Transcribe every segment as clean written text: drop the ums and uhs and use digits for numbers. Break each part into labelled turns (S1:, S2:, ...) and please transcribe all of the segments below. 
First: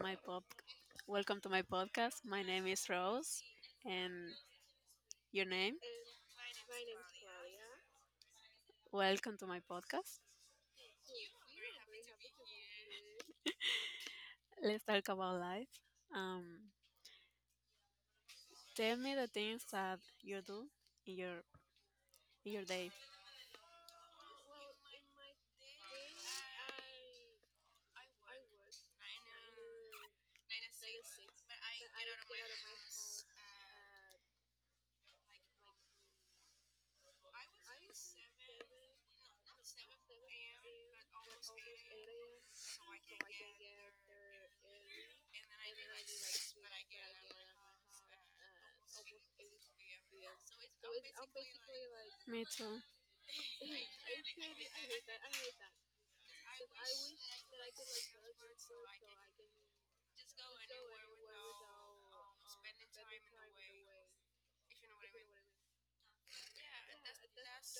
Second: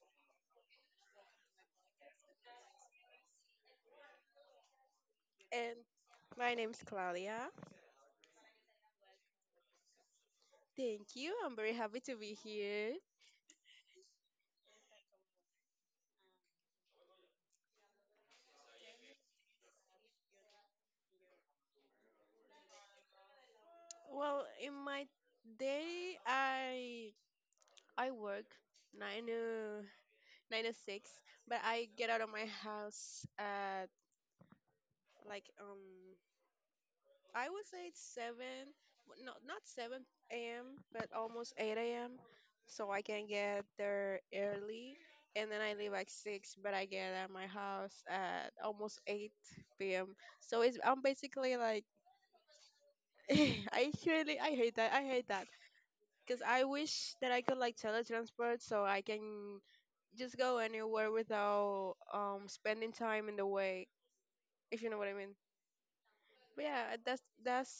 S1: my podcast. My name is Rose and your name?
S2: And my name's Claudia.
S1: Welcome to my podcast.
S2: Thank you. I'm very happy to be here.
S1: Let's talk about life. Um tell me the things that you do in your in your day.
S2: Well, in my day, I work nine to nine to six, but I get out of my house at like I would say it's seven, no, not 7 a.m., but almost 8 a.m. So I can get there early, and then I leave at six, but I get at my house at almost 8 p.m. So it's I'm basically like
S1: Me too.
S2: I hate that. I hate that because I wish that I could like teletransport so I can just go anywhere without spending time in the way, if you know what I mean. But yeah, that's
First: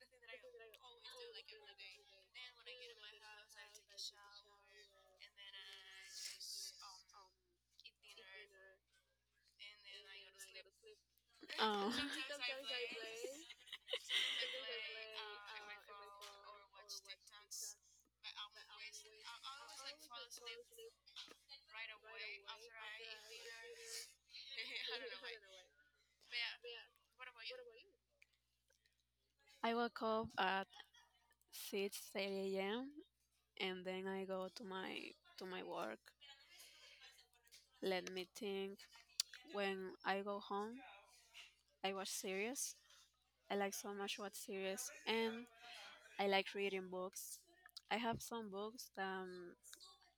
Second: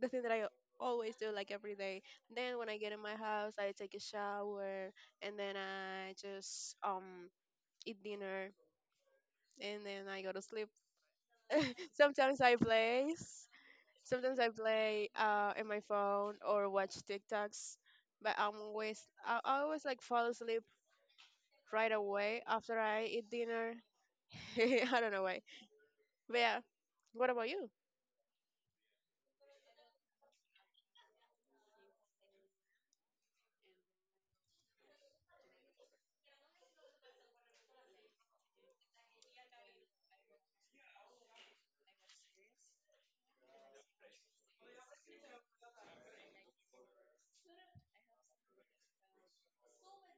S2: the thing that I always do like every day. Then when I get in my house, I take a shower and then I just eat dinner and then I go to sleep.
S1: Um
S2: Sometimes I play. Sometimes I play in my phone or watch TikToks, but I always like fall asleep right away after I eat dinner. I don't know why. But yeah, what about you?
S1: I wake up at 6:30 AM and then I go to my work. Let me think. When I go home I watch series. I like so much watch series and I like reading books. I have some books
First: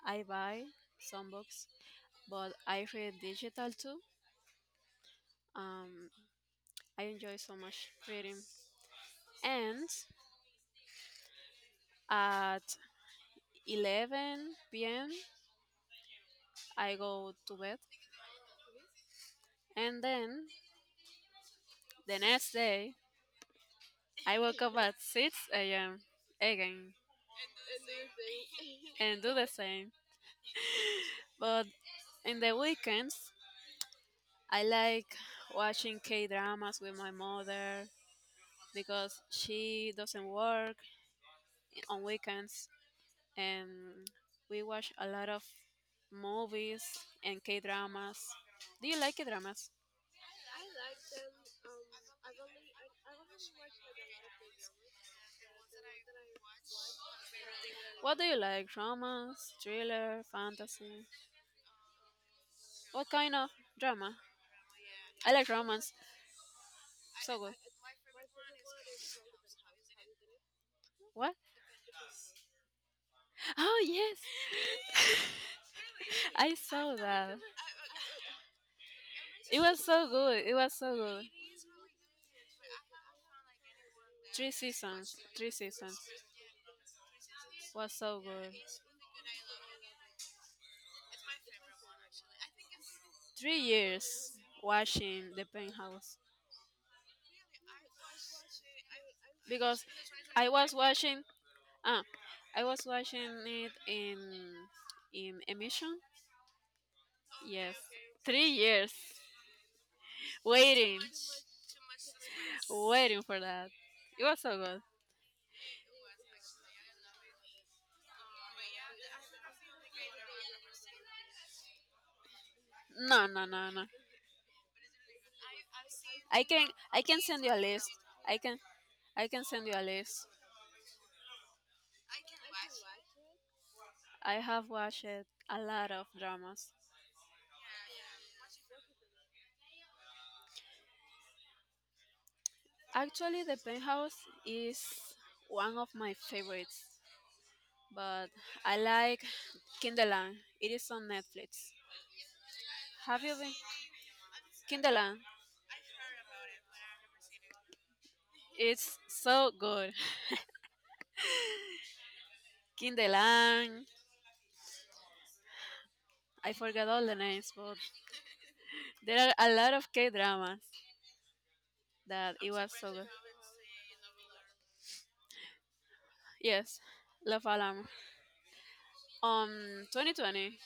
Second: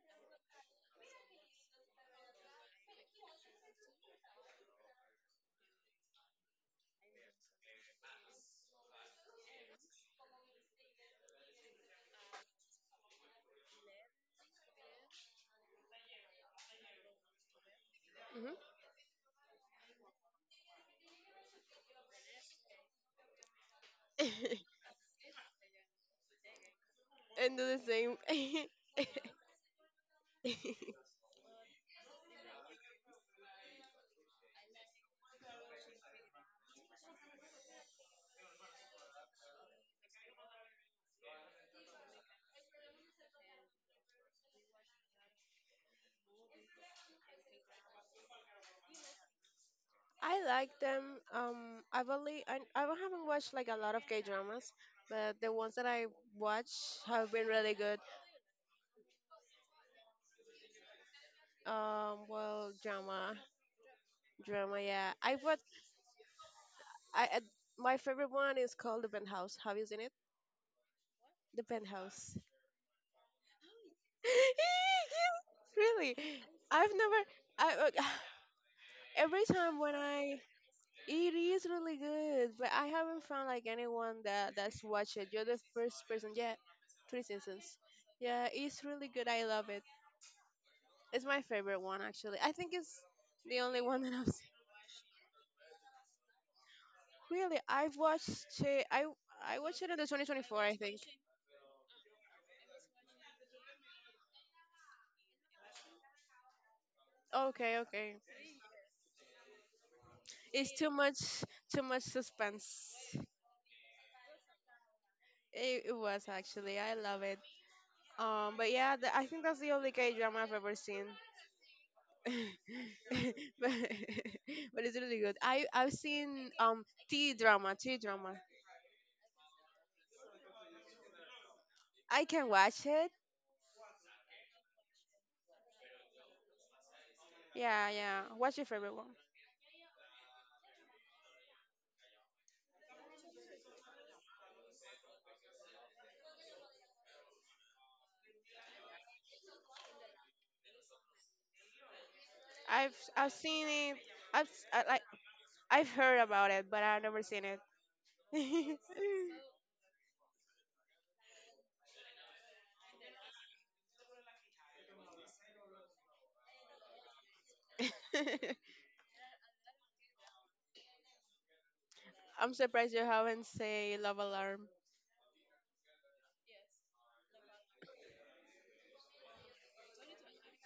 S1: I buy some books, but I read digital too. Um, I enjoy so much reading. And at 11 p.m., I go to bed,
S2: Hmm.
S1: and then the next day I woke up at 6 a.m. again
S2: And do the same.
S1: and do the same. But in the weekends, I like watching K dramas with my mother because she doesn't work on weekends and we watch a lot of movies and K dramas. Do you like K dramas?
S2: I like them. I haven't watched like a lot of K dramas, but the ones that I watch have been really good.
S1: What do you like? Romance, thriller, fantasy?
S2: Well,
S1: What kind
S2: drama,
S1: of drama?
S2: drama, yeah.
S1: I
S2: I
S1: like
S2: watch.
S1: romance.
S2: I
S1: So
S2: ad-
S1: good.
S2: my favorite one is called The Penthouse. Have you seen it?
S1: What?
S2: The Penthouse.
S1: Oh yes.
S2: Yes, really,
S1: I
S2: I've
S1: saw
S2: never.
S1: that.
S2: I every
S1: It
S2: time
S1: was
S2: when
S1: so
S2: I
S1: good. It was so good.
S2: it is really good, but I haven't found like anyone
S1: Three
S2: that's
S1: seasons.
S2: watched it. You're
S1: Three
S2: the
S1: seasons.
S2: first person. Yeah, three seasons.
S1: Was so
S2: Yeah,
S1: good.
S2: it's really good. I love it. It's my favorite one actually. I think it's
S1: three
S2: the only one that I've
S1: years
S2: seen.
S1: watching the penthouse
S2: Really, I've watched it. I watched
S1: because
S2: it in the
S1: I
S2: 2024.
S1: was
S2: I think.
S1: watching ah I was watching it in emission. Yes.
S2: Okay, okay.
S1: 3 years
S2: It's
S1: waiting
S2: too much suspense.
S1: waiting for that. It was so good.
S2: It was actually. I love it. But yeah, the, I think that's the only K drama I've ever seen. but,
S1: No, no,
S2: but
S1: no, no.
S2: it's really good. I've
S1: I
S2: seen
S1: can I can
S2: T
S1: send you a
S2: drama,
S1: list.
S2: T drama.
S1: I can I can send you a list.
S2: I can watch it.
S1: I have watched a lot of dramas.
S2: Yeah, yeah. What's your favorite one?
S1: Actually the penthouse is one of my favorites, but I like Kinderland. It is on Netflix.
S2: I've
S1: Have
S2: I've
S1: you been
S2: seen it. I've s- I, like
S1: Kinderland?
S2: I've heard about it, but I've never seen it.
S1: It's so good. Kinderland. I forgot all the names, but there are a lot of K dramas that it
S2: I'm
S1: was so
S2: surprised you
S1: good.
S2: haven't say Love Alarm.
S1: Yes, Love Alarm. 2020,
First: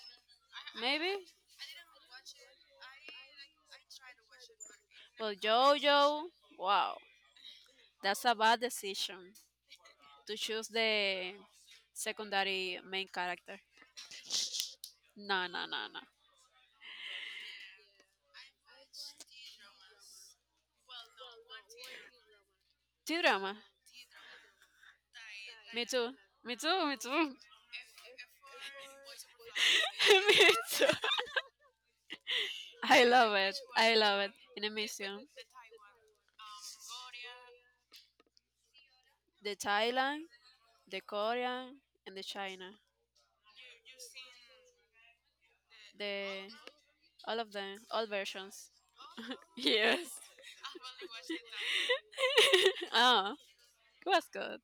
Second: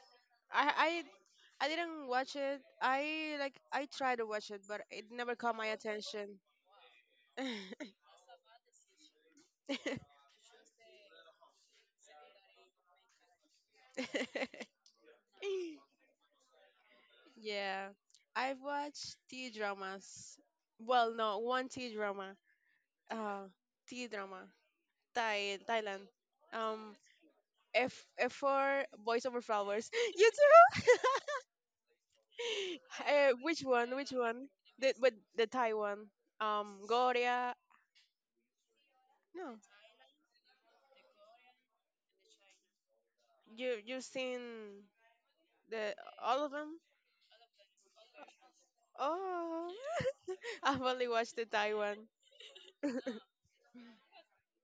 S2: I I
S1: maybe.
S2: I didn't watch it. I tried to watch it, but it never
S1: Well,
S2: caught my
S1: JoJo.
S2: attention.
S1: Wow, that's a bad decision to choose the secondary main character. No, no, no, no.
S2: yeah, I've watched T dramas. Well, no, one T drama.
S1: T
S2: Uh,
S1: drama.
S2: T drama. Thai
S1: Me
S2: Thailand.
S1: too. Me too,
S2: Um,
S1: me too.
S2: F for Boys Over Flowers. you
S1: Me too.
S2: too.
S1: I love it.
S2: Which one?
S1: I
S2: Which
S1: love it.
S2: one?
S1: In a
S2: The but
S1: mission.
S2: the Thai one. Goria.
S1: The
S2: No,
S1: Thailand, the Korean, and the China.
S2: you've seen the all of
S1: The
S2: them.
S1: all of them, all versions.
S2: Oh,
S1: Yes.
S2: I've only watched the Taiwan.
S1: Oh, it was good.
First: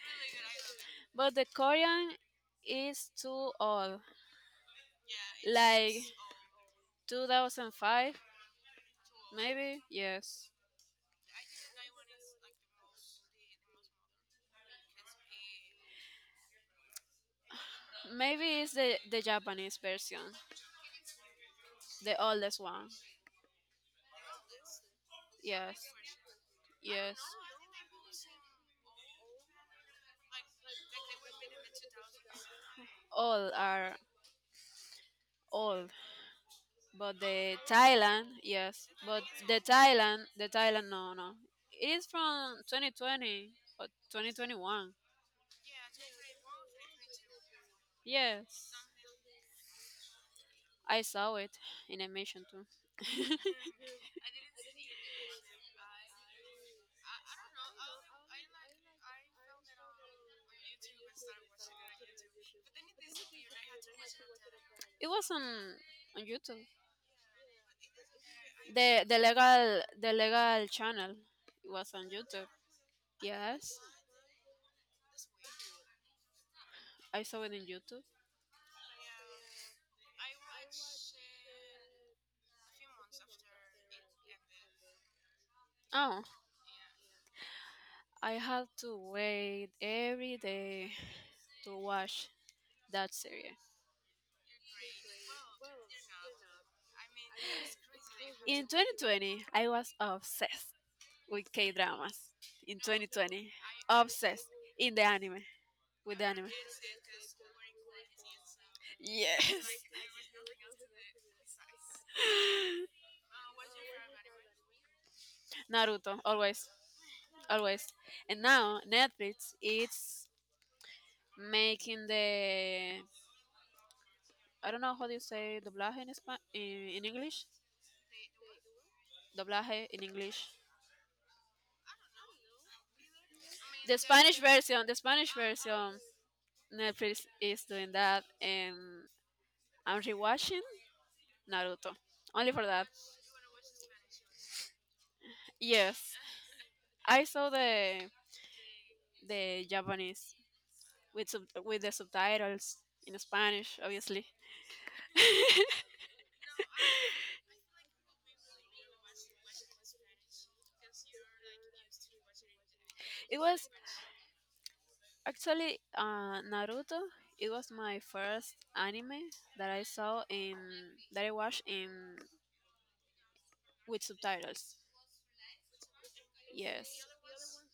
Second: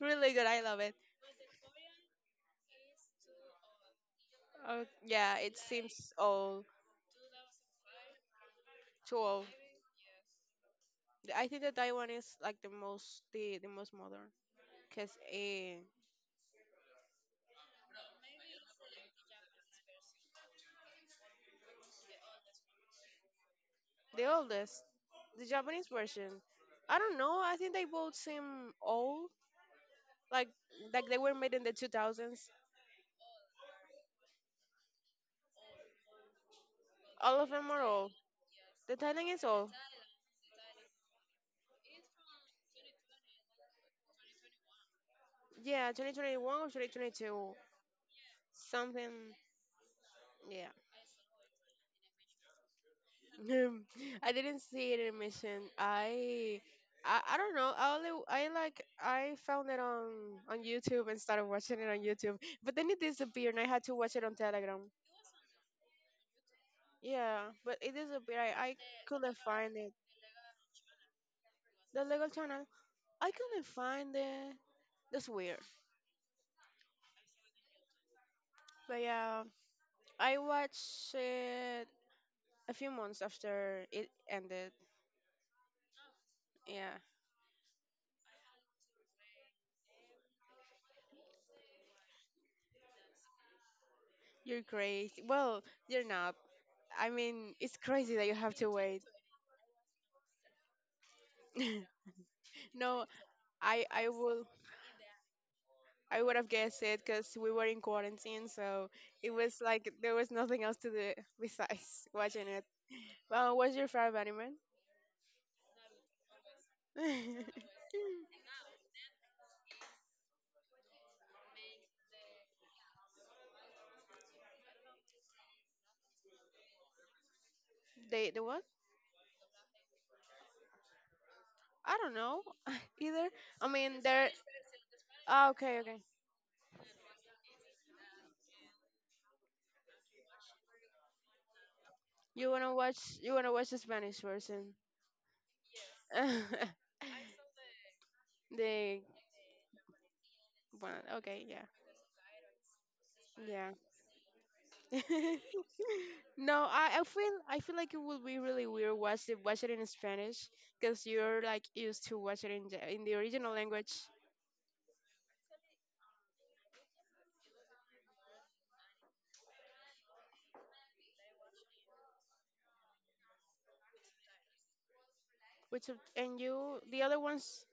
S2: really good. I love it.
S1: But the Korean is too old.
S2: Oh, yeah, it
S1: Like
S2: seems old,
S1: 2005,
S2: too old.
S1: maybe? Yes.
S2: I think the Taiwan is like the most modern because eh,
S1: Maybe it's the Japanese version, the oldest one.
S2: the oldest, the
S1: Yes,
S2: Japanese version. I
S1: yes.
S2: don't know. I think they both seem old. Like like they were made in the 2000s.
S1: All are old, but
S2: All of
S1: the
S2: them are old.
S1: Thailand, yes,
S2: The
S1: but
S2: Thailand is
S1: the
S2: old.
S1: Thailand, the Thailand, no, no, it is from 2020 or 2021.
S2: Yeah, 2021 or 2022,
S1: Yes,
S2: something. Yeah.
S1: I saw it in a mission too.
S2: Um, I didn't see it in Mission. I, I don't know. I only I like I found it on YouTube and started watching it on YouTube. But then it disappeared and I had to watch it on Telegram.
S1: It was on YouTube.
S2: Yeah, but it disappeared. I
S1: The the
S2: couldn't find
S1: legal
S2: it.
S1: the legal channel was
S2: The
S1: on
S2: legal
S1: YouTube.
S2: channel. I couldn't
S1: Yes,
S2: find it. That's weird.
S1: I saw it in YouTube.
S2: But yeah, I watched it a few months after it ended.
S1: Oh,
S2: Yeah,
S1: I had to wait every day to watch that serious.
S2: you're crazy. Well, you're not. I mean, it's crazy that you have
S1: In
S2: to wait.
S1: 2020, I was obsessed with K dramas. In
S2: No,
S1: 2020,
S2: I I
S1: obsessed
S2: will
S1: in the anime with
S2: I
S1: the
S2: would have
S1: anime.
S2: guessed it because we were in quarantine, so it was
S1: Yes,
S2: like there was nothing else to do besides watching it. Well, what's your favorite anime?
S1: Naruto, always, always. And now Netflix is making the I don't know how do you say doblaje in in English.
S2: they the what?
S1: Doblaje in English.
S2: I don't know either. I
S1: The
S2: mean, there.
S1: Spanish version, the Spanish
S2: Ah, okay, okay.
S1: version. Netflix is doing that, and I'm rewatching Naruto
S2: You
S1: only for
S2: wanna
S1: that.
S2: watch you wanna watch the Spanish version?
S1: Yes, I saw the
S2: they
S1: the Japanese
S2: well,
S1: with
S2: okay,
S1: sub-
S2: yeah,
S1: with the subtitles in
S2: yeah.
S1: Spanish, obviously.
S2: no, I, I feel like it would be really weird watch it in Spanish because you're like used to watch it in the
S1: It
S2: original
S1: was
S2: language.
S1: actually Naruto. It was my first anime that I saw in that I watched in with subtitles.
S2: And you the
S1: Yes,
S2: other ones?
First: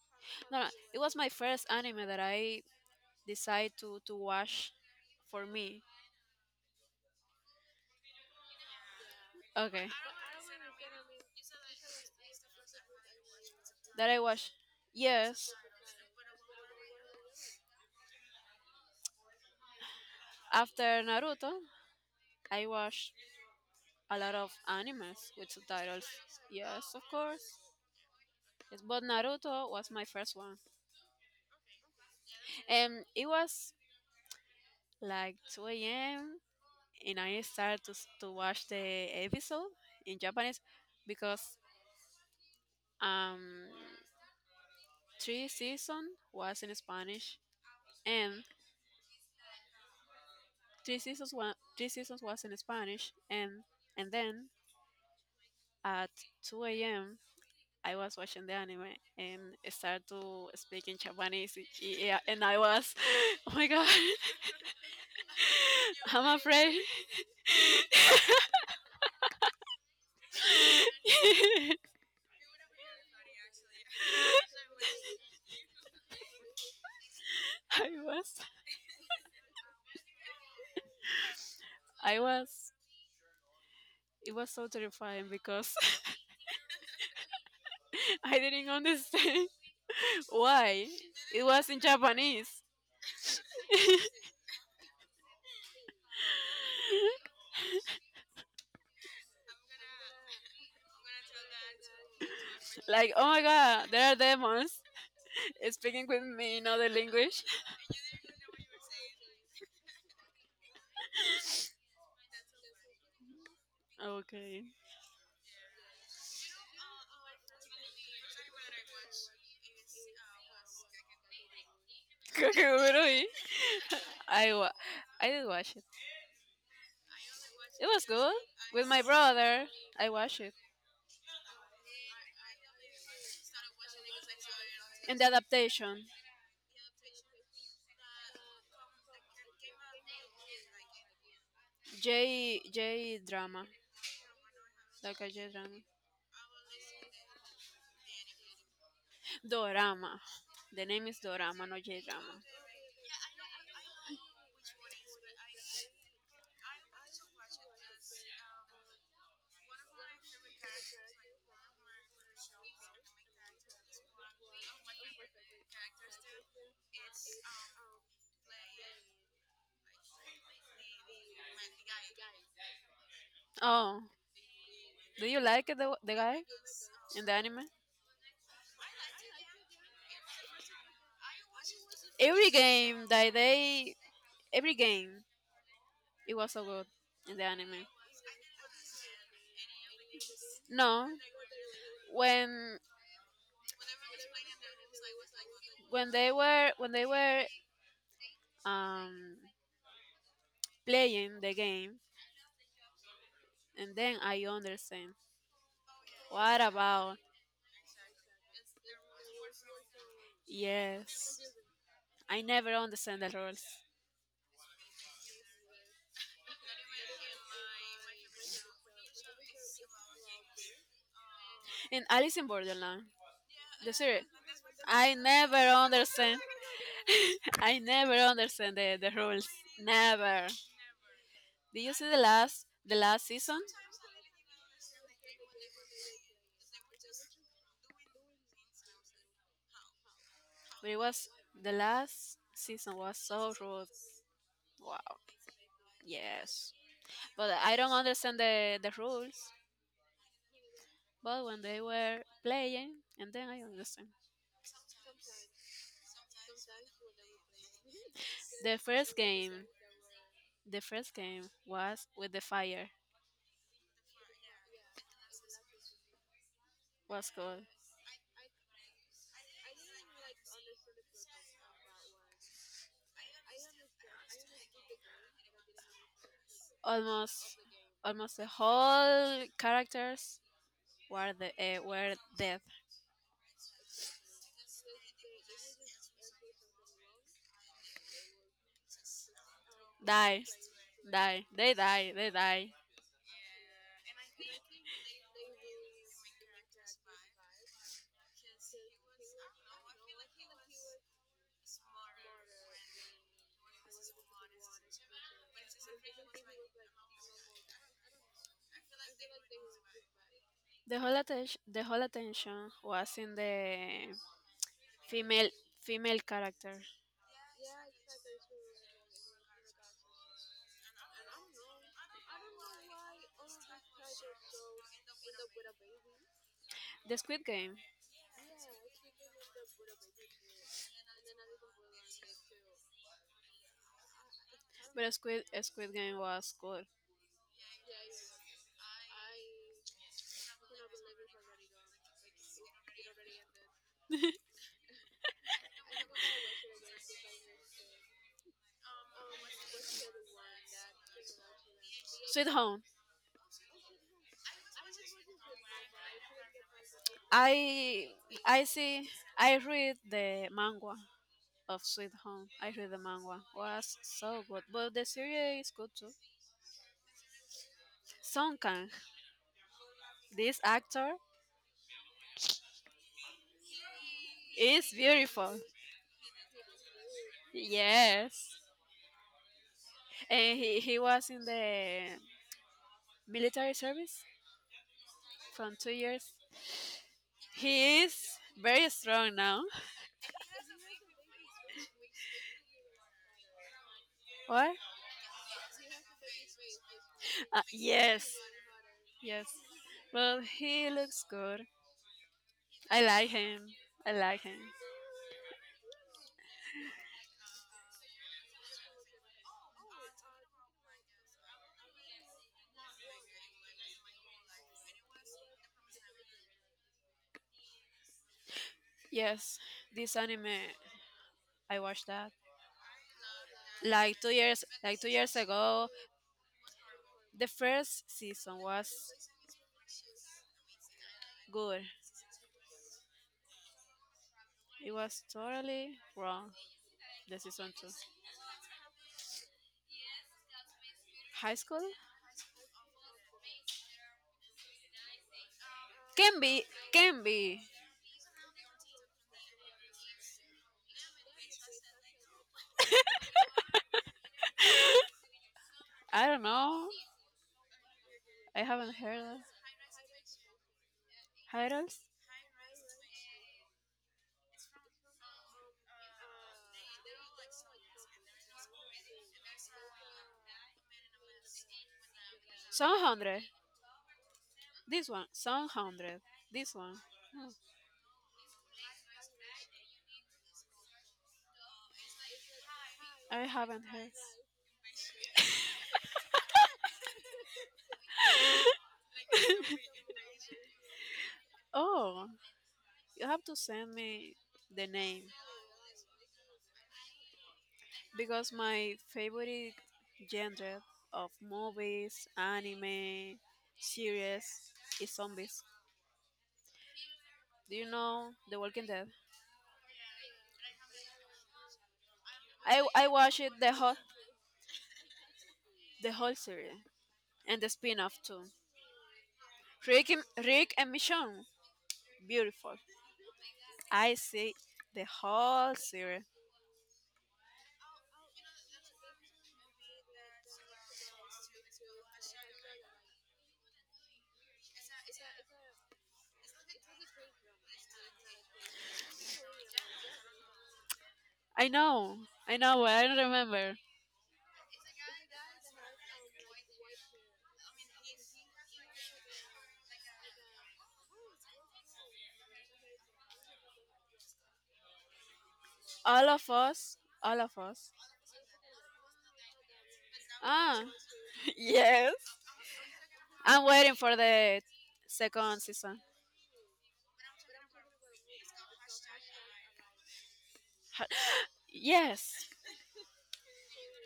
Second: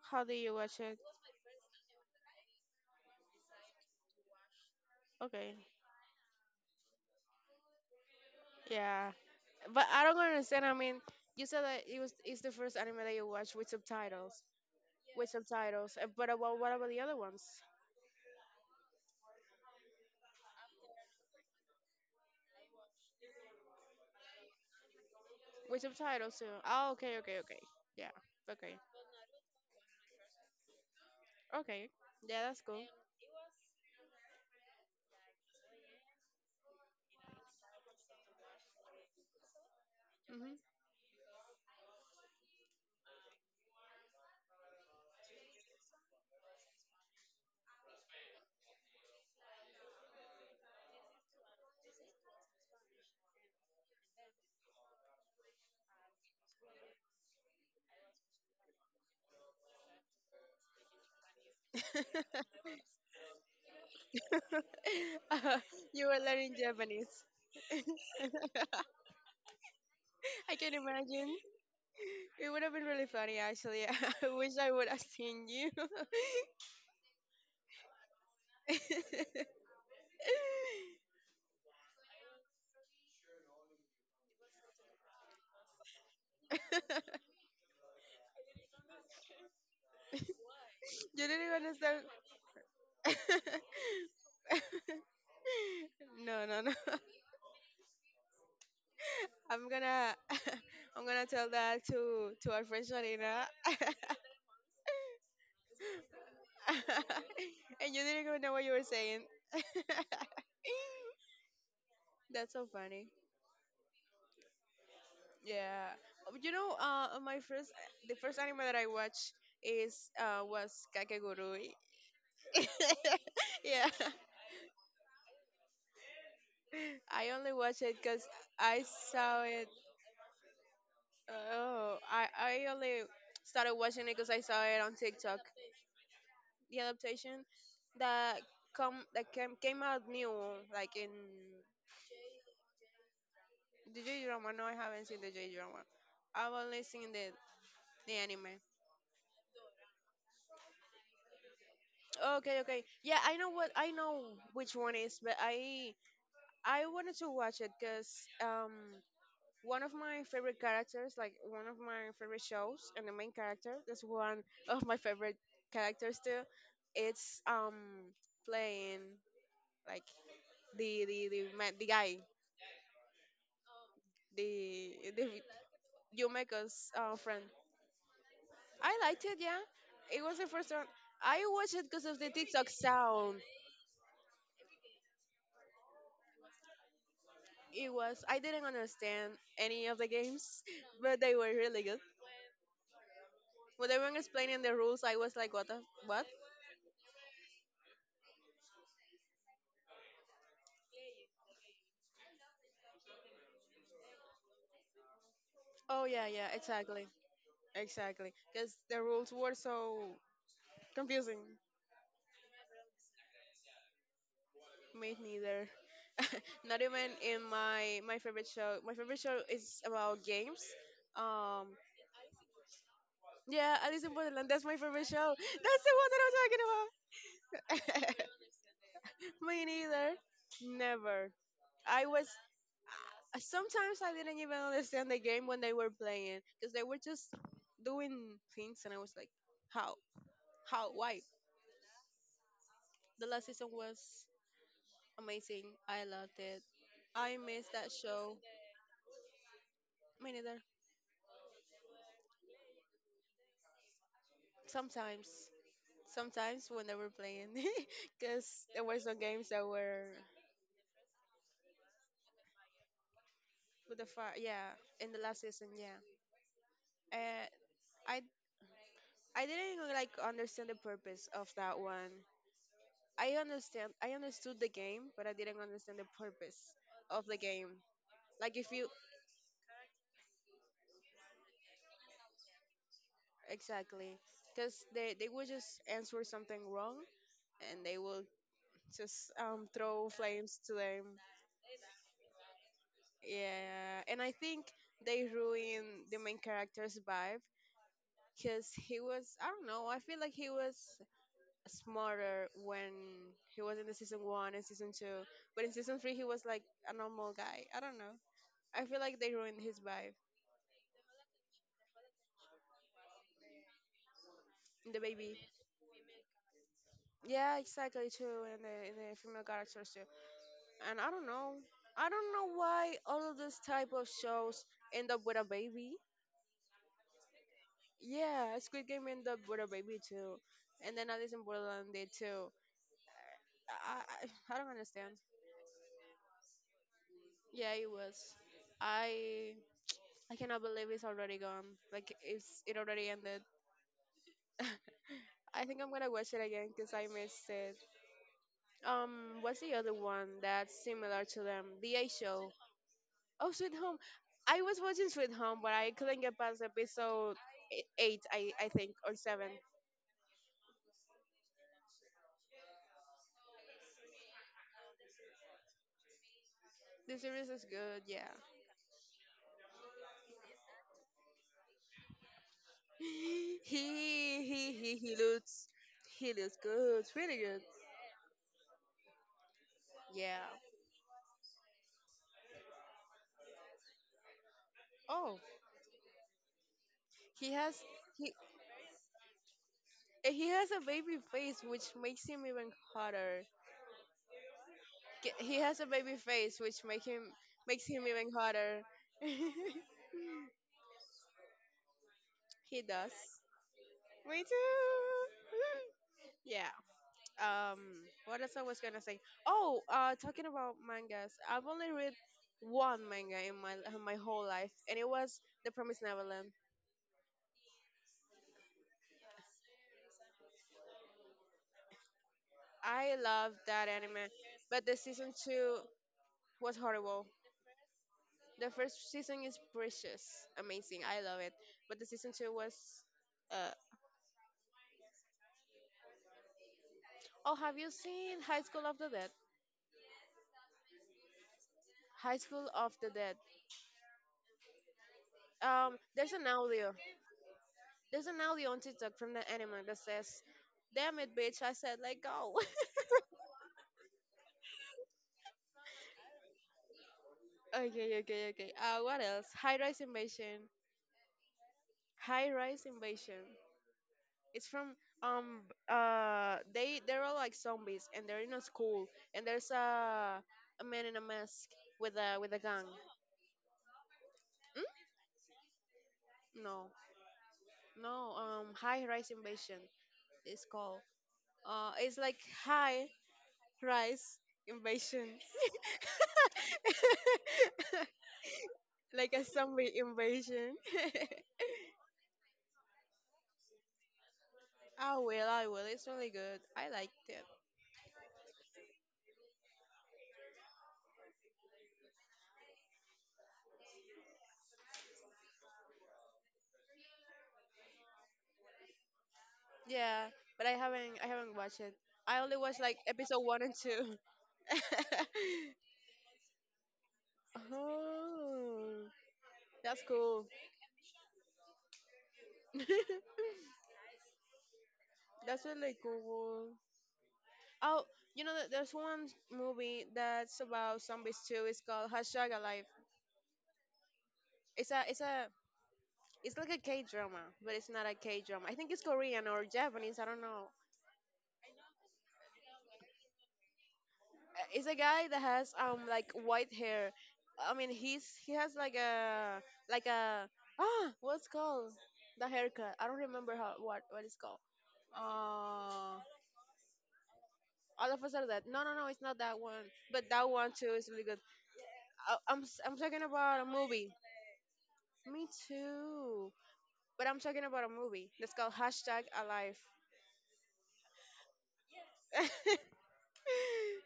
S2: How do you
S1: no, no,
S2: watch it?
S1: it was my first anime that I decided to watch for
S2: Okay,
S1: me.
S2: yeah, but
S1: Okay.
S2: I don't understand. I mean, you said that it was it's the first anime that you watched with
S1: That I
S2: subtitles,
S1: watch.
S2: with
S1: Yes,
S2: subtitles. But about, what about the other ones?
S1: after Naruto, I watched a lot of animes with
S2: With
S1: subtitles.
S2: subtitles too. Oh,
S1: Yes, of
S2: okay, okay,
S1: course.
S2: okay. Yeah, okay,
S1: Yes, but Naruto was my first one.
S2: okay. Yeah, that's cool.
S1: And it was like 2 a.m. and I started to watch the episode in
S2: Hmm.
S1: Japanese because um three season was in Spanish and three seasons was in Spanish and then at 2 a.m. I was watching the anime and started to speak in Japanese. Yeah, and I was, oh my god,
S2: You were
S1: I'm
S2: learning
S1: afraid.
S2: Japanese. I can imagine. It would have been really funny, actually. I wish I would have seen you.
S1: I was,
S2: you
S1: I was, it was so terrifying because I didn't understand why
S2: didn't
S1: it
S2: even
S1: was in
S2: understand.
S1: Japanese.
S2: no, no, no. I'm gonna, I'm gonna tell that to our friend
S1: Like, oh my
S2: Sharina.
S1: god, there are demons speaking with me in other language.
S2: and you didn't even know what you were saying. That's so funny.
S1: Okay.
S2: Yeah. Oh, you know, my first, the first anime that I watched is was Kakegurui.
S1: Kakegurui.
S2: yeah.
S1: I wa- I did watch it.
S2: I only watched
S1: It
S2: it
S1: was
S2: because
S1: good
S2: I
S1: with my
S2: saw it.
S1: brother. I watched it
S2: Oh, I only started watching it because I saw it on
S1: in the
S2: TikTok.
S1: adaptation.
S2: The adaptation that that came out new, like in
S1: J drama,
S2: the J drama. No, I haven't seen
S1: like
S2: the
S1: a
S2: J
S1: J drama.
S2: drama. I've only seen the anime.
S1: Dorama. The name is Dorama, not J drama.
S2: Okay, okay. Yeah, I know what I know which one is, but I wanted to watch it because um one of my favorite characters, like one of my favorite shows, and the main character. That's one of my favorite characters too. It's playing like the guy
S1: Oh,
S2: the
S1: do
S2: the
S1: you like the guy
S2: Yumeko's
S1: in the
S2: friend.
S1: anime?
S2: I liked it, yeah. It was the first one. I watched it because of the
S1: Every
S2: TikTok
S1: game that
S2: sound.
S1: they every game it was so good in the anime.
S2: It was I didn't understand any of the games,
S1: No,
S2: but they were really good.
S1: when
S2: When they were explaining the rules, I was like, what the
S1: when
S2: what?
S1: they were when they were um playing the game and then I understand.
S2: Oh yeah, yeah,
S1: What
S2: exactly.
S1: about?
S2: Exactly, because the rules were so confusing.
S1: Yes. I never understand the rules.
S2: Me neither. Not even in my favorite show. My favorite show is about games. Um,
S1: In Alice in Borderland,
S2: yeah,
S1: the
S2: Alice in
S1: series,
S2: Borderland. That's my favorite
S1: I
S2: show.
S1: never
S2: That's the one that I'm
S1: understand.
S2: talking
S1: I never
S2: about.
S1: understand the rules.
S2: Me neither.
S1: Never.
S2: Never.
S1: Did you
S2: I
S1: see the
S2: was
S1: last the last season?
S2: sometimes I didn't even understand the game when they were playing because they were just doing things, and I was like, how, how,
S1: But it
S2: why?
S1: was the last season was
S2: The last
S1: so
S2: season
S1: rude.
S2: was
S1: Wow.
S2: amazing. I loved it.
S1: Yes.
S2: I
S1: But
S2: miss
S1: I
S2: that
S1: don't
S2: show.
S1: understand the rules.
S2: Me neither.
S1: But when they were playing, and then I understand.
S2: Sometimes. Sometimes when they were playing. Because
S1: The
S2: there were
S1: first
S2: some games that
S1: game,
S2: were
S1: the first game was with the fire.
S2: with the fire. Yeah. In the last season. Yeah.
S1: Was
S2: Uh,
S1: good.
S2: I, I didn't like understand the purpose of that one. I understand. I understood the game, but I didn't understand the purpose of the
S1: Almost,
S2: game.
S1: almost the
S2: Like if you
S1: whole characters were dead.
S2: Exactly, because they would just answer something wrong, and they will just throw
S1: Die,
S2: flames to them.
S1: die. They die. They die.
S2: Yeah, and I think they ruined the main character's vibe because he was, I don't know, I feel like he was smarter when he was in the season one and season two, but in season three he was like a normal guy. I don't know. I feel like they ruined his vibe.
S1: The whole attention was in the
S2: The baby.
S1: female female character.
S2: Yeah, exactly too, and and the female characters too. And I don't know. I don't know why all of this type of shows end up with a baby.
S1: The Squid Game,
S2: Yeah, Squid Game ended up with a baby too. And then Alice in Borderland did too. I don't
S1: but
S2: understand.
S1: Squid Game was good.
S2: Yeah, it was. I I cannot believe it's already gone. Like it already ended. I think I'm gonna watch it again because I missed it. What's the other one that's similar to them? The A
S1: Sweet
S2: Show.
S1: Home.
S2: Oh, Sweet Home. I was watching Sweet Home, but I couldn't get past episode
S1: I
S2: eight. I
S1: I
S2: I think
S1: see.
S2: or seven.
S1: I read the manga of Sweet Home. I read the manga. Was so good, but the series is good too.
S2: The series is good. Yeah.
S1: Song Kang, this actor
S2: He he
S1: is
S2: he he
S1: beautiful.
S2: looks he looks good. Really good.
S1: Yes,
S2: Yeah.
S1: and he was in the military service
S2: Oh.
S1: from 2 years.
S2: He has
S1: He
S2: he
S1: is very strong now.
S2: he has a baby face, which makes him even hotter.
S1: What?
S2: He has a baby face, which make him makes him even
S1: Yes,
S2: hotter. he
S1: yes. Well, he looks good. I like
S2: does.
S1: him. I like
S2: Me
S1: him.
S2: too. yeah. Um. What else I was gonna say? Oh. Talking about mangas, I've only read one manga in my whole life, and it was The Promised Neverland.
S1: Yes, this anime I watched that
S2: I loved that anime, but the
S1: like two
S2: season
S1: years
S2: two
S1: ago.
S2: was horrible.
S1: The first season
S2: The
S1: was
S2: first season is precious, amazing. I love it.
S1: good.
S2: But the season two was, uh,
S1: It was totally wrong. The
S2: oh,
S1: season
S2: have
S1: two,
S2: you seen High School of the Dead?
S1: high school
S2: High School of the Dead. There's
S1: can
S2: an
S1: be
S2: audio.
S1: can be.
S2: There's an audio on TikTok from the anime that says, "Damn it, bitch!" I said, "Let go."
S1: I don't know.
S2: okay, okay,
S1: I
S2: okay.
S1: haven't heard
S2: What
S1: of
S2: else? High Rise Invasion.
S1: titles.
S2: High Rise Invasion. It's from um they're all like zombies and they're in a school and there's a man in a mask with a gun.
S1: Some
S2: Hmm?
S1: hundred. This one. Some hundred. This
S2: No,
S1: one. Hmm,
S2: no. High rise invasion is called. It's like high
S1: I haven't heard.
S2: rise invasion, like a zombie invasion.
S1: Oh, you have to send me the
S2: I
S1: name
S2: will, I will. It's really good. I liked it.
S1: because my favorite genre of movies, anime, series is zombies. Do you know The Walking Dead?
S2: Yeah, but I haven't watched it. I only watched
S1: I
S2: like
S1: I
S2: episode
S1: watched it
S2: one
S1: the
S2: and
S1: whole
S2: two.
S1: the whole series and the spin-off too.
S2: Oh, that's
S1: Rick and,
S2: cool.
S1: Rick and Michonne, beautiful. I see the
S2: That's
S1: whole
S2: really
S1: series.
S2: cool. Oh, that there's one movie that's about zombies too. It's called Hashtag Alive. It's a, it's a, it's like a K drama, but it's not a K drama. I think it's Korean or Japanese. I don't know.
S1: I know, I know, but I don't remember.
S2: It's a guy that has like white hair. I mean, he has like a what's called the haircut. I don't remember how what it's called. Uh,
S1: All of us, all of us
S2: all of us are that. No, no, no, it's not that one. But that one
S1: Ah,
S2: too is really good.
S1: Yes.
S2: I'm talking about a
S1: I'm waiting
S2: movie.
S1: for the
S2: Me
S1: second season.
S2: too. But I'm talking about a movie that's called Hashtag Alive.
S1: Ha- Yes,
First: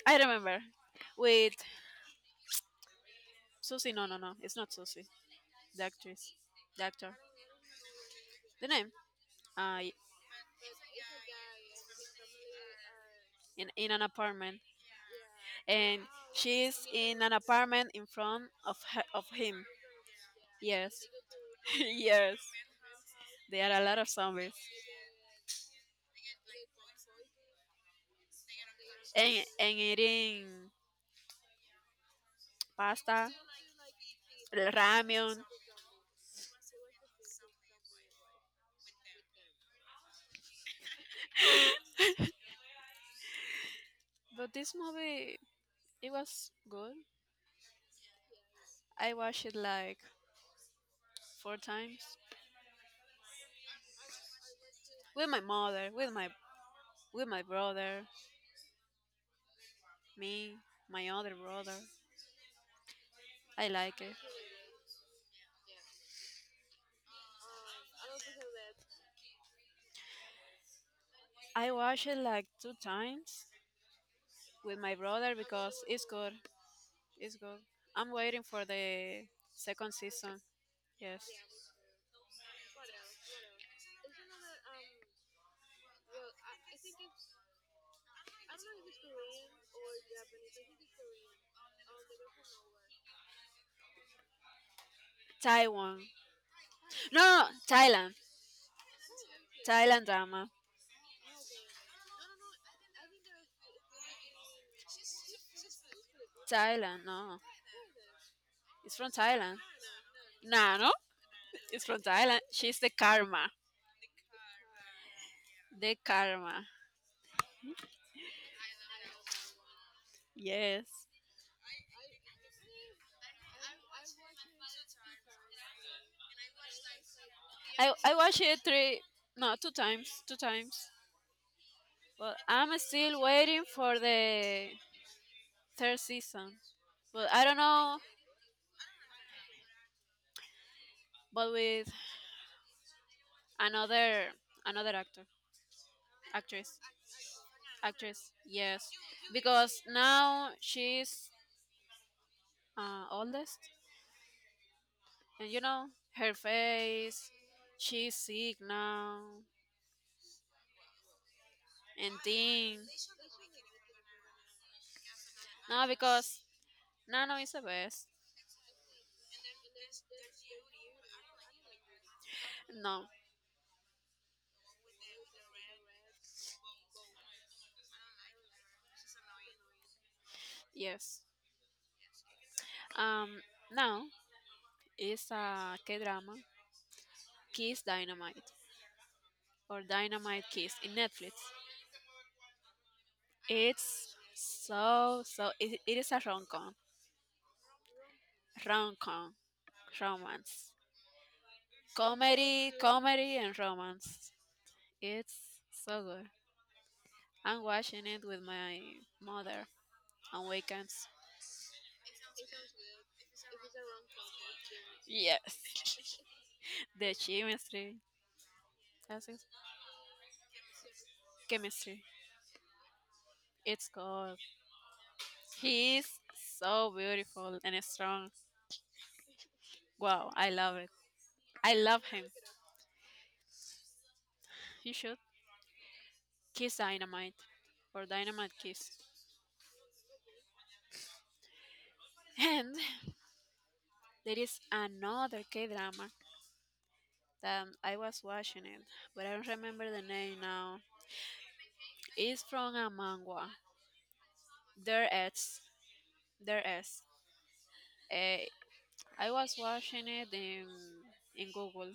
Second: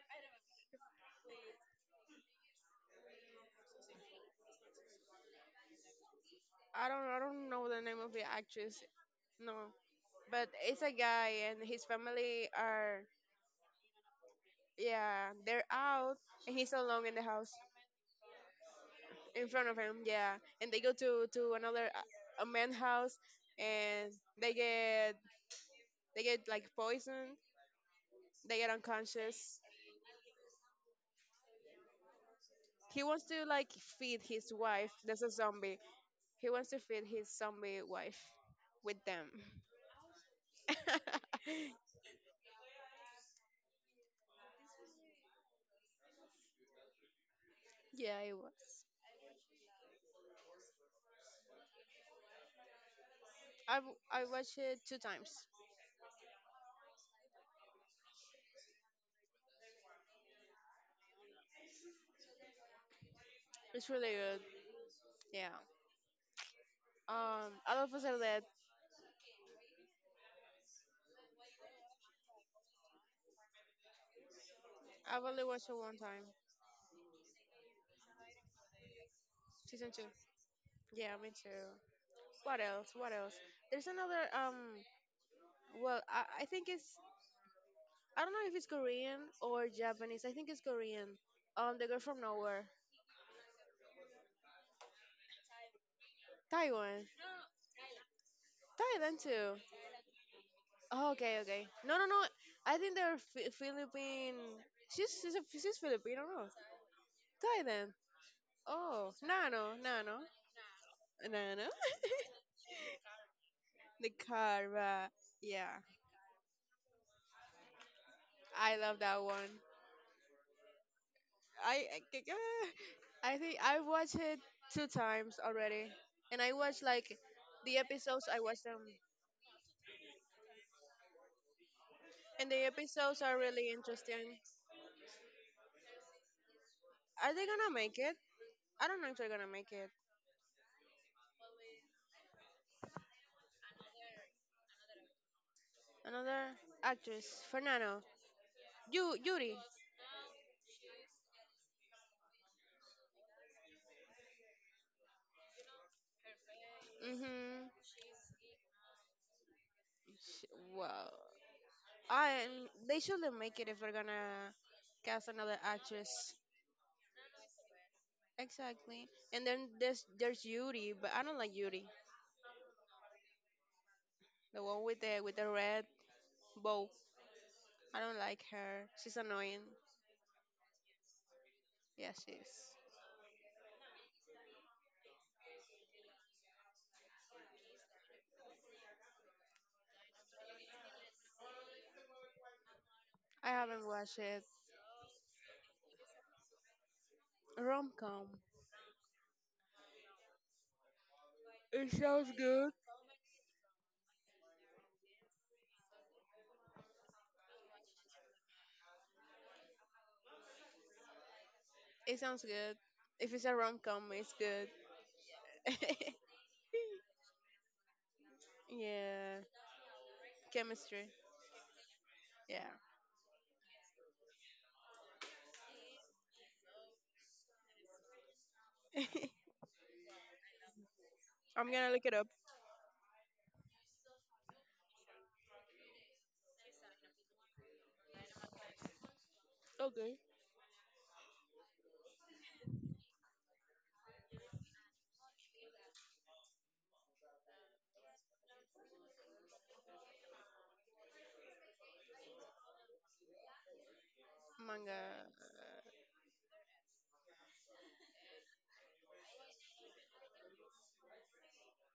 S1: I remember. With Susie, no, no, no, it's not Susie. The actress, the
S2: I don't
S1: actor,
S2: I don't know the name of the
S1: the
S2: actress.
S1: name.
S2: No.
S1: Uh, y-
S2: But it's a guy and his family are,
S1: in an apartment,
S2: yeah, they're
S1: and
S2: out, and he's
S1: she's
S2: alone in the
S1: in an
S2: house
S1: apartment in front of her, of
S2: in
S1: him.
S2: front of him, yeah. And they go
S1: Yes,
S2: to another
S1: yes.
S2: a man's house,
S1: There are a lot of
S2: and they
S1: zombies,
S2: get they get like poisoned. They get
S1: and
S2: unconscious.
S1: and eating
S2: He wants
S1: pasta,
S2: to like feed his wife. That's a
S1: ramen.
S2: zombie. He wants to feed his zombie wife with them.
S1: But this movie, it was good.
S2: Yeah, it was.
S1: I watched it like four times
S2: I watched it two
S1: with my
S2: times.
S1: mother, with my brother, me, my other brother. I
S2: It's
S1: like
S2: really
S1: it.
S2: good. Yeah. All of Us Are Dead.
S1: I watched it like two times with my
S2: I've
S1: brother
S2: only watched
S1: because
S2: it one
S1: it's
S2: time.
S1: good. It's good. I'm waiting for the
S2: Season
S1: second
S2: two.
S1: season.
S2: Yeah,
S1: Yes.
S2: me too. What else? What else? There's another. Well, I think it's. I don't know if it's Korean or Japanese. I think it's Korean. The girl from nowhere.
S1: Taiwan.
S2: Taiwan.
S1: No, no, Thailand.
S2: Thailand too.
S1: Thailand drama.
S2: Oh, okay, okay. No, no, no. I think they're Philippine. She's Filipino. No,
S1: Thailand. No,
S2: Thailand.
S1: it's from
S2: Oh,
S1: Thailand.
S2: Nano, Nano,
S1: Nah, no,
S2: Nano.
S1: it's from Thailand. She's the karma.
S2: The car, yeah,
S1: The karma.
S2: I love that one.
S1: Yes.
S2: I, I think uh, I think I watched it two times already, and I watched like the
S1: I
S2: episodes. I
S1: watched it
S2: watched them,
S1: three, no two times. But
S2: and the
S1: I'm still
S2: episodes are
S1: waiting
S2: really
S1: for
S2: interesting.
S1: the third season. But
S2: Are
S1: I
S2: they
S1: don't
S2: gonna
S1: know.
S2: make it? I don't know if they're gonna make it.
S1: But with another another actor
S2: Another
S1: actress
S2: actress, Fernando,
S1: actress yes,
S2: you Yuri.
S1: because now she's oldest, and you know her face,
S2: Mhm.
S1: she's sick now
S2: Sh- Wow.
S1: and
S2: I
S1: thing,
S2: They shouldn't make it if we're gonna cast another
S1: no,
S2: actress.
S1: because Nano is the best,
S2: Exactly. And then there's Yuri, but I don't like Yuri.
S1: no,
S2: The one with the red bow. I don't like her. She's annoying.
S1: yes,
S2: Yeah, she is.
S1: um now it's a K drama, Kiss Dynamite or Dynamite Kiss in Netflix.
S2: I haven't
S1: It's
S2: watched it.
S1: so it is a rom-com,
S2: Rom com.
S1: rom-com, romance,
S2: It sounds good.
S1: comedy, comedy and romance. It's so good. I'm watching it with my mother on weekends.
S2: It sounds good. If it's a rom com, it's good.
S1: Yes, the chemistry, that's it,
S2: Yeah. Chemistry.
S1: chemistry.
S2: Yeah.
S1: It's good. He's so beautiful and strong. Wow, I love it.
S2: I'm
S1: I
S2: gonna look
S1: love
S2: it
S1: him.
S2: up.
S1: You should. Kiss Dynamite or Dynamite Kiss.
S2: Okay.
S1: And there is another K drama that I was watching it, but I don't remember the name now. It's from a manga.
S2: Manga.
S1: There is. There is. Eh, I was watching it in Google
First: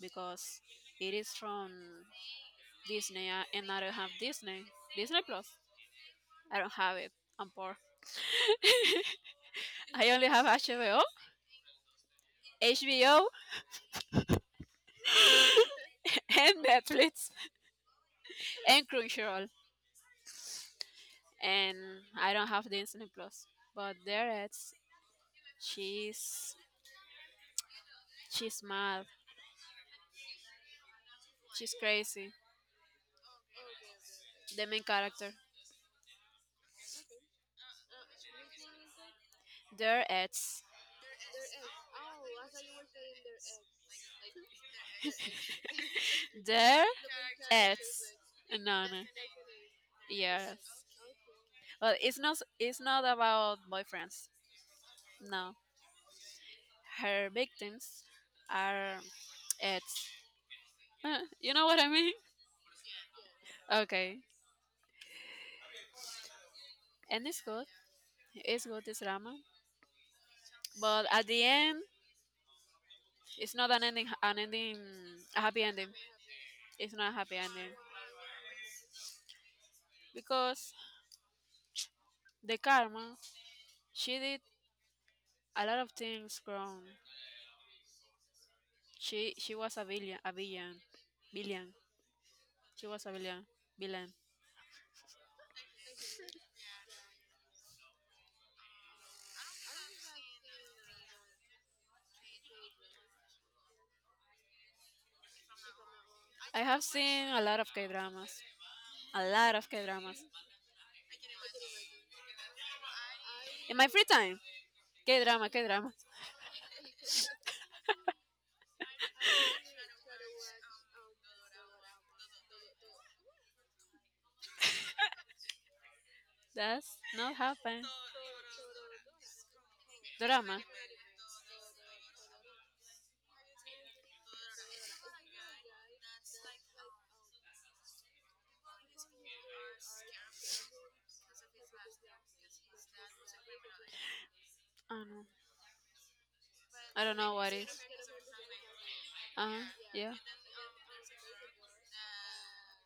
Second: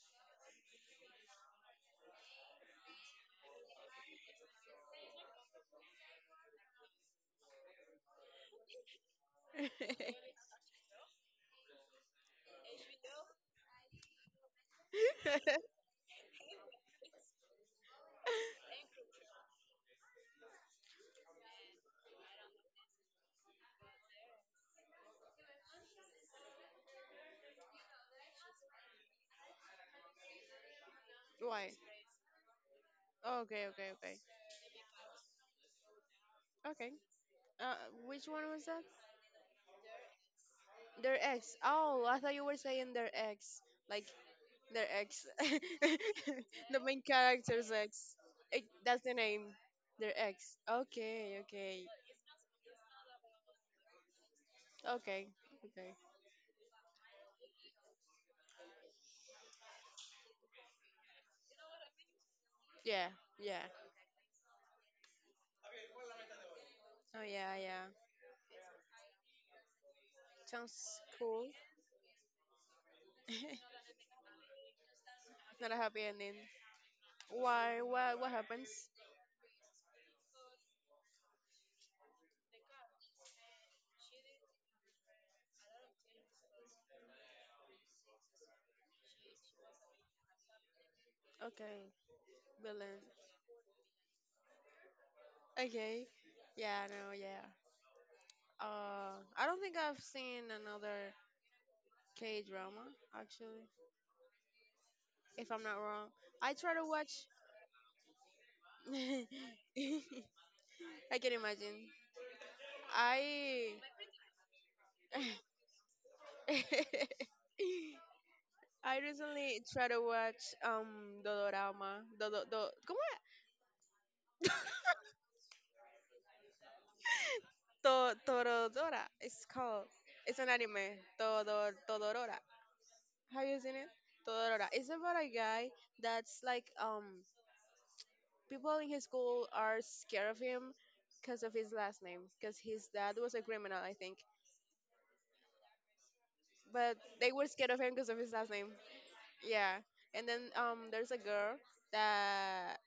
S1: because it is from Disney and I don't have Disney. Disney Plus. I don't have it. I'm poor. I only have HBO, and Netflix, and Crunchyroll. And I don't have the Disney Plus. But there it's she's she's mad.
S2: Why?
S1: She's crazy.
S2: Oh, okay, okay, okay.
S1: The main character.
S2: Okay. Uh, which one was that?
S1: There it's
S2: Their ex. Oh, I thought you were saying their ex. Like their ex. The
S1: there
S2: main character's
S1: it's
S2: ex. Eh,
S1: No, no,
S2: that's the name. Their ex.
S1: yes.
S2: Okay, okay.
S1: Well, it's not about boyfriends.
S2: Okay.
S1: No,
S2: Okay.
S1: her victims are it's you know what I mean.
S2: Yeah, yeah.
S1: Okay,
S2: Oh
S1: and it's
S2: yeah,
S1: good.
S2: yeah.
S1: It's good, it's drama.
S2: Sounds
S1: But at the
S2: cool.
S1: end, it's not an ending, an ending, a happy
S2: Not a
S1: ending.
S2: happy ending.
S1: It's not a happy ending.
S2: Why what happens?
S1: Because the karma, she did a lot of things wrong. She was a villain, villain.
S2: Okay,
S1: She was
S2: villain.
S1: a villain, villain.
S2: Okay. Yeah, no, yeah. I don't think I've seen another K drama, actually. If I'm not wrong. I
S1: I
S2: try
S1: have
S2: to watch.
S1: seen a lot of K dramas, a lot of K dramas
S2: I can imagine. I.
S1: in my free time. K drama, K drama.
S2: I recently tried to watch Dodorama. ¿Cómo es?
S1: That's not happen.
S2: Torodora, it's called. It's an
S1: Drama.
S2: anime. Todorora. Have you seen it? Todorora. It's about a guy that's like people in his school are scared of him because of his last name, because his dad was a criminal, I think,
S1: I don't know.
S2: but
S1: I don't
S2: they
S1: know
S2: were
S1: what is.
S2: scared of him because of his last name.
S1: Uh huh.
S2: Yeah.
S1: Yeah.
S2: And then there's a girl that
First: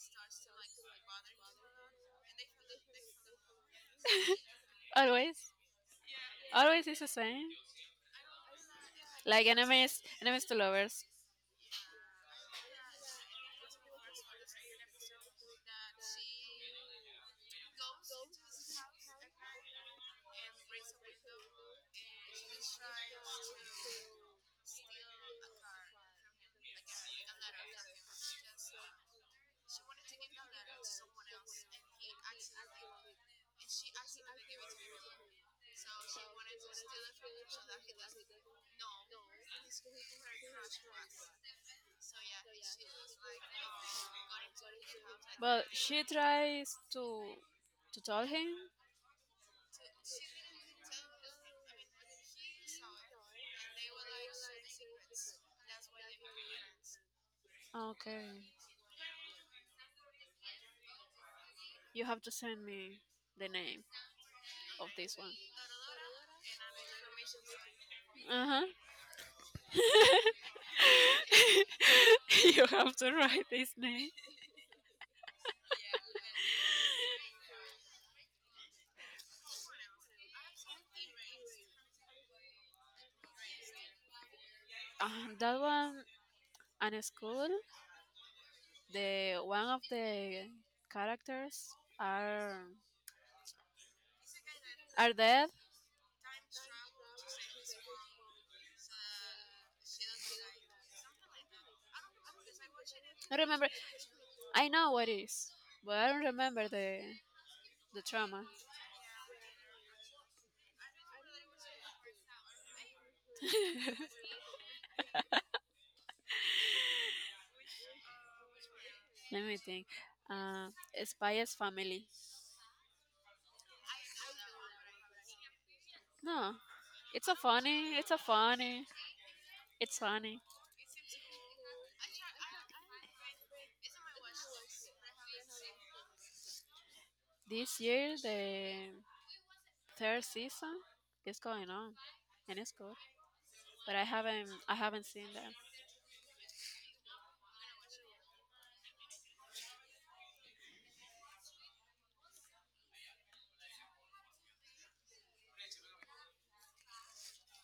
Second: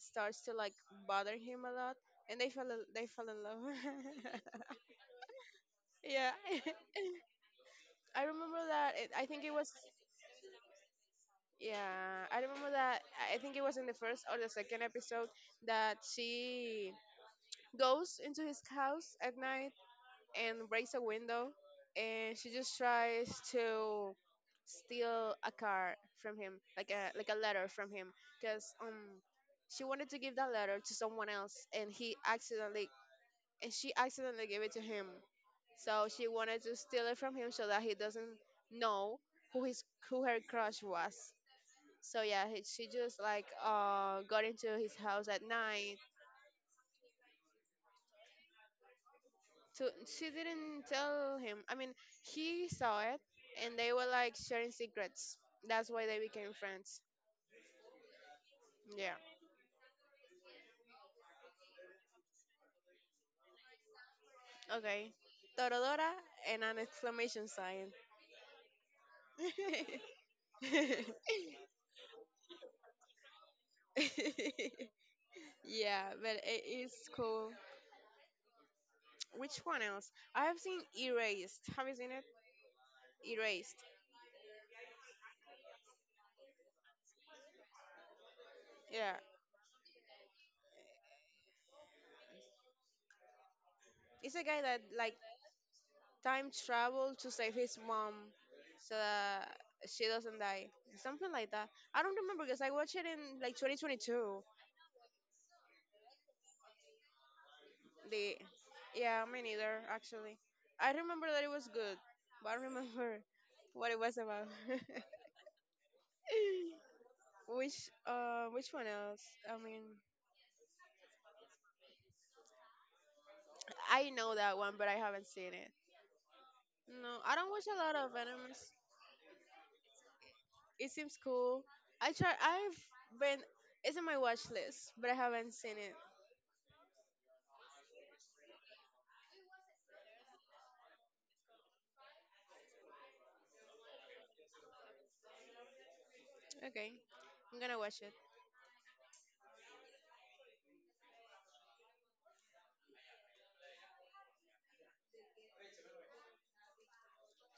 S2: starts to like bother him a lot, and they fell in love.
S1: Always.
S2: Yeah.
S1: Always is the same.
S2: I remember that it, I think
S1: Like
S2: it was,
S1: enemies, enemies to lovers.
S2: yeah, I remember that I think it was in the first or the second episode that she goes into his house at night and breaks a window, and she just tries to steal a car from him like a letter from him, because she wanted to give that letter to someone else, and he accidentally and she accidentally gave it to him, so she wanted to steal it from him so that he doesn't know who her crush was. So yeah, she just like got into his house at
S1: But
S2: night.
S1: she tries to tell him.
S2: So she didn't tell him. I mean, he saw it, and they were like sharing secrets. That's why they became friends.
S1: Okay,
S2: Yeah.
S1: you have to send me the name of
S2: Okay.
S1: this one.
S2: Torodora and an exclamation sign.
S1: Uh huh. You have to write his name.
S2: Yeah, but it is cool. Which one else? I have seen Erased. Have you seen it? Erased.
S1: That one and school.
S2: Yeah.
S1: The one of the characters are
S2: It's a guy that
S1: are
S2: like
S1: dead.
S2: time travel to save his mom so that she doesn't die. Something like that. I don't remember because I watched it
S1: I
S2: in like
S1: remember
S2: 2022.
S1: I know what is, but I don't remember the
S2: The
S1: trauma.
S2: Yeah, me neither actually. I remember that it was good, but I don't remember what it was about. which which one else?
S1: Let
S2: I
S1: me
S2: mean,
S1: think. Uh, Spice Family.
S2: I know that one, but I haven't seen it.
S1: No,
S2: No,
S1: it's
S2: I
S1: a
S2: don't watch a
S1: funny.
S2: lot of
S1: It's a
S2: animes.
S1: funny. It's funny.
S2: It seems cool. I try. I've been. It's in my watch list, but I haven't seen it.
S1: This year the third season is going on, and it's good. But I haven't seen that.
S2: Okay. I'm gonna watch it.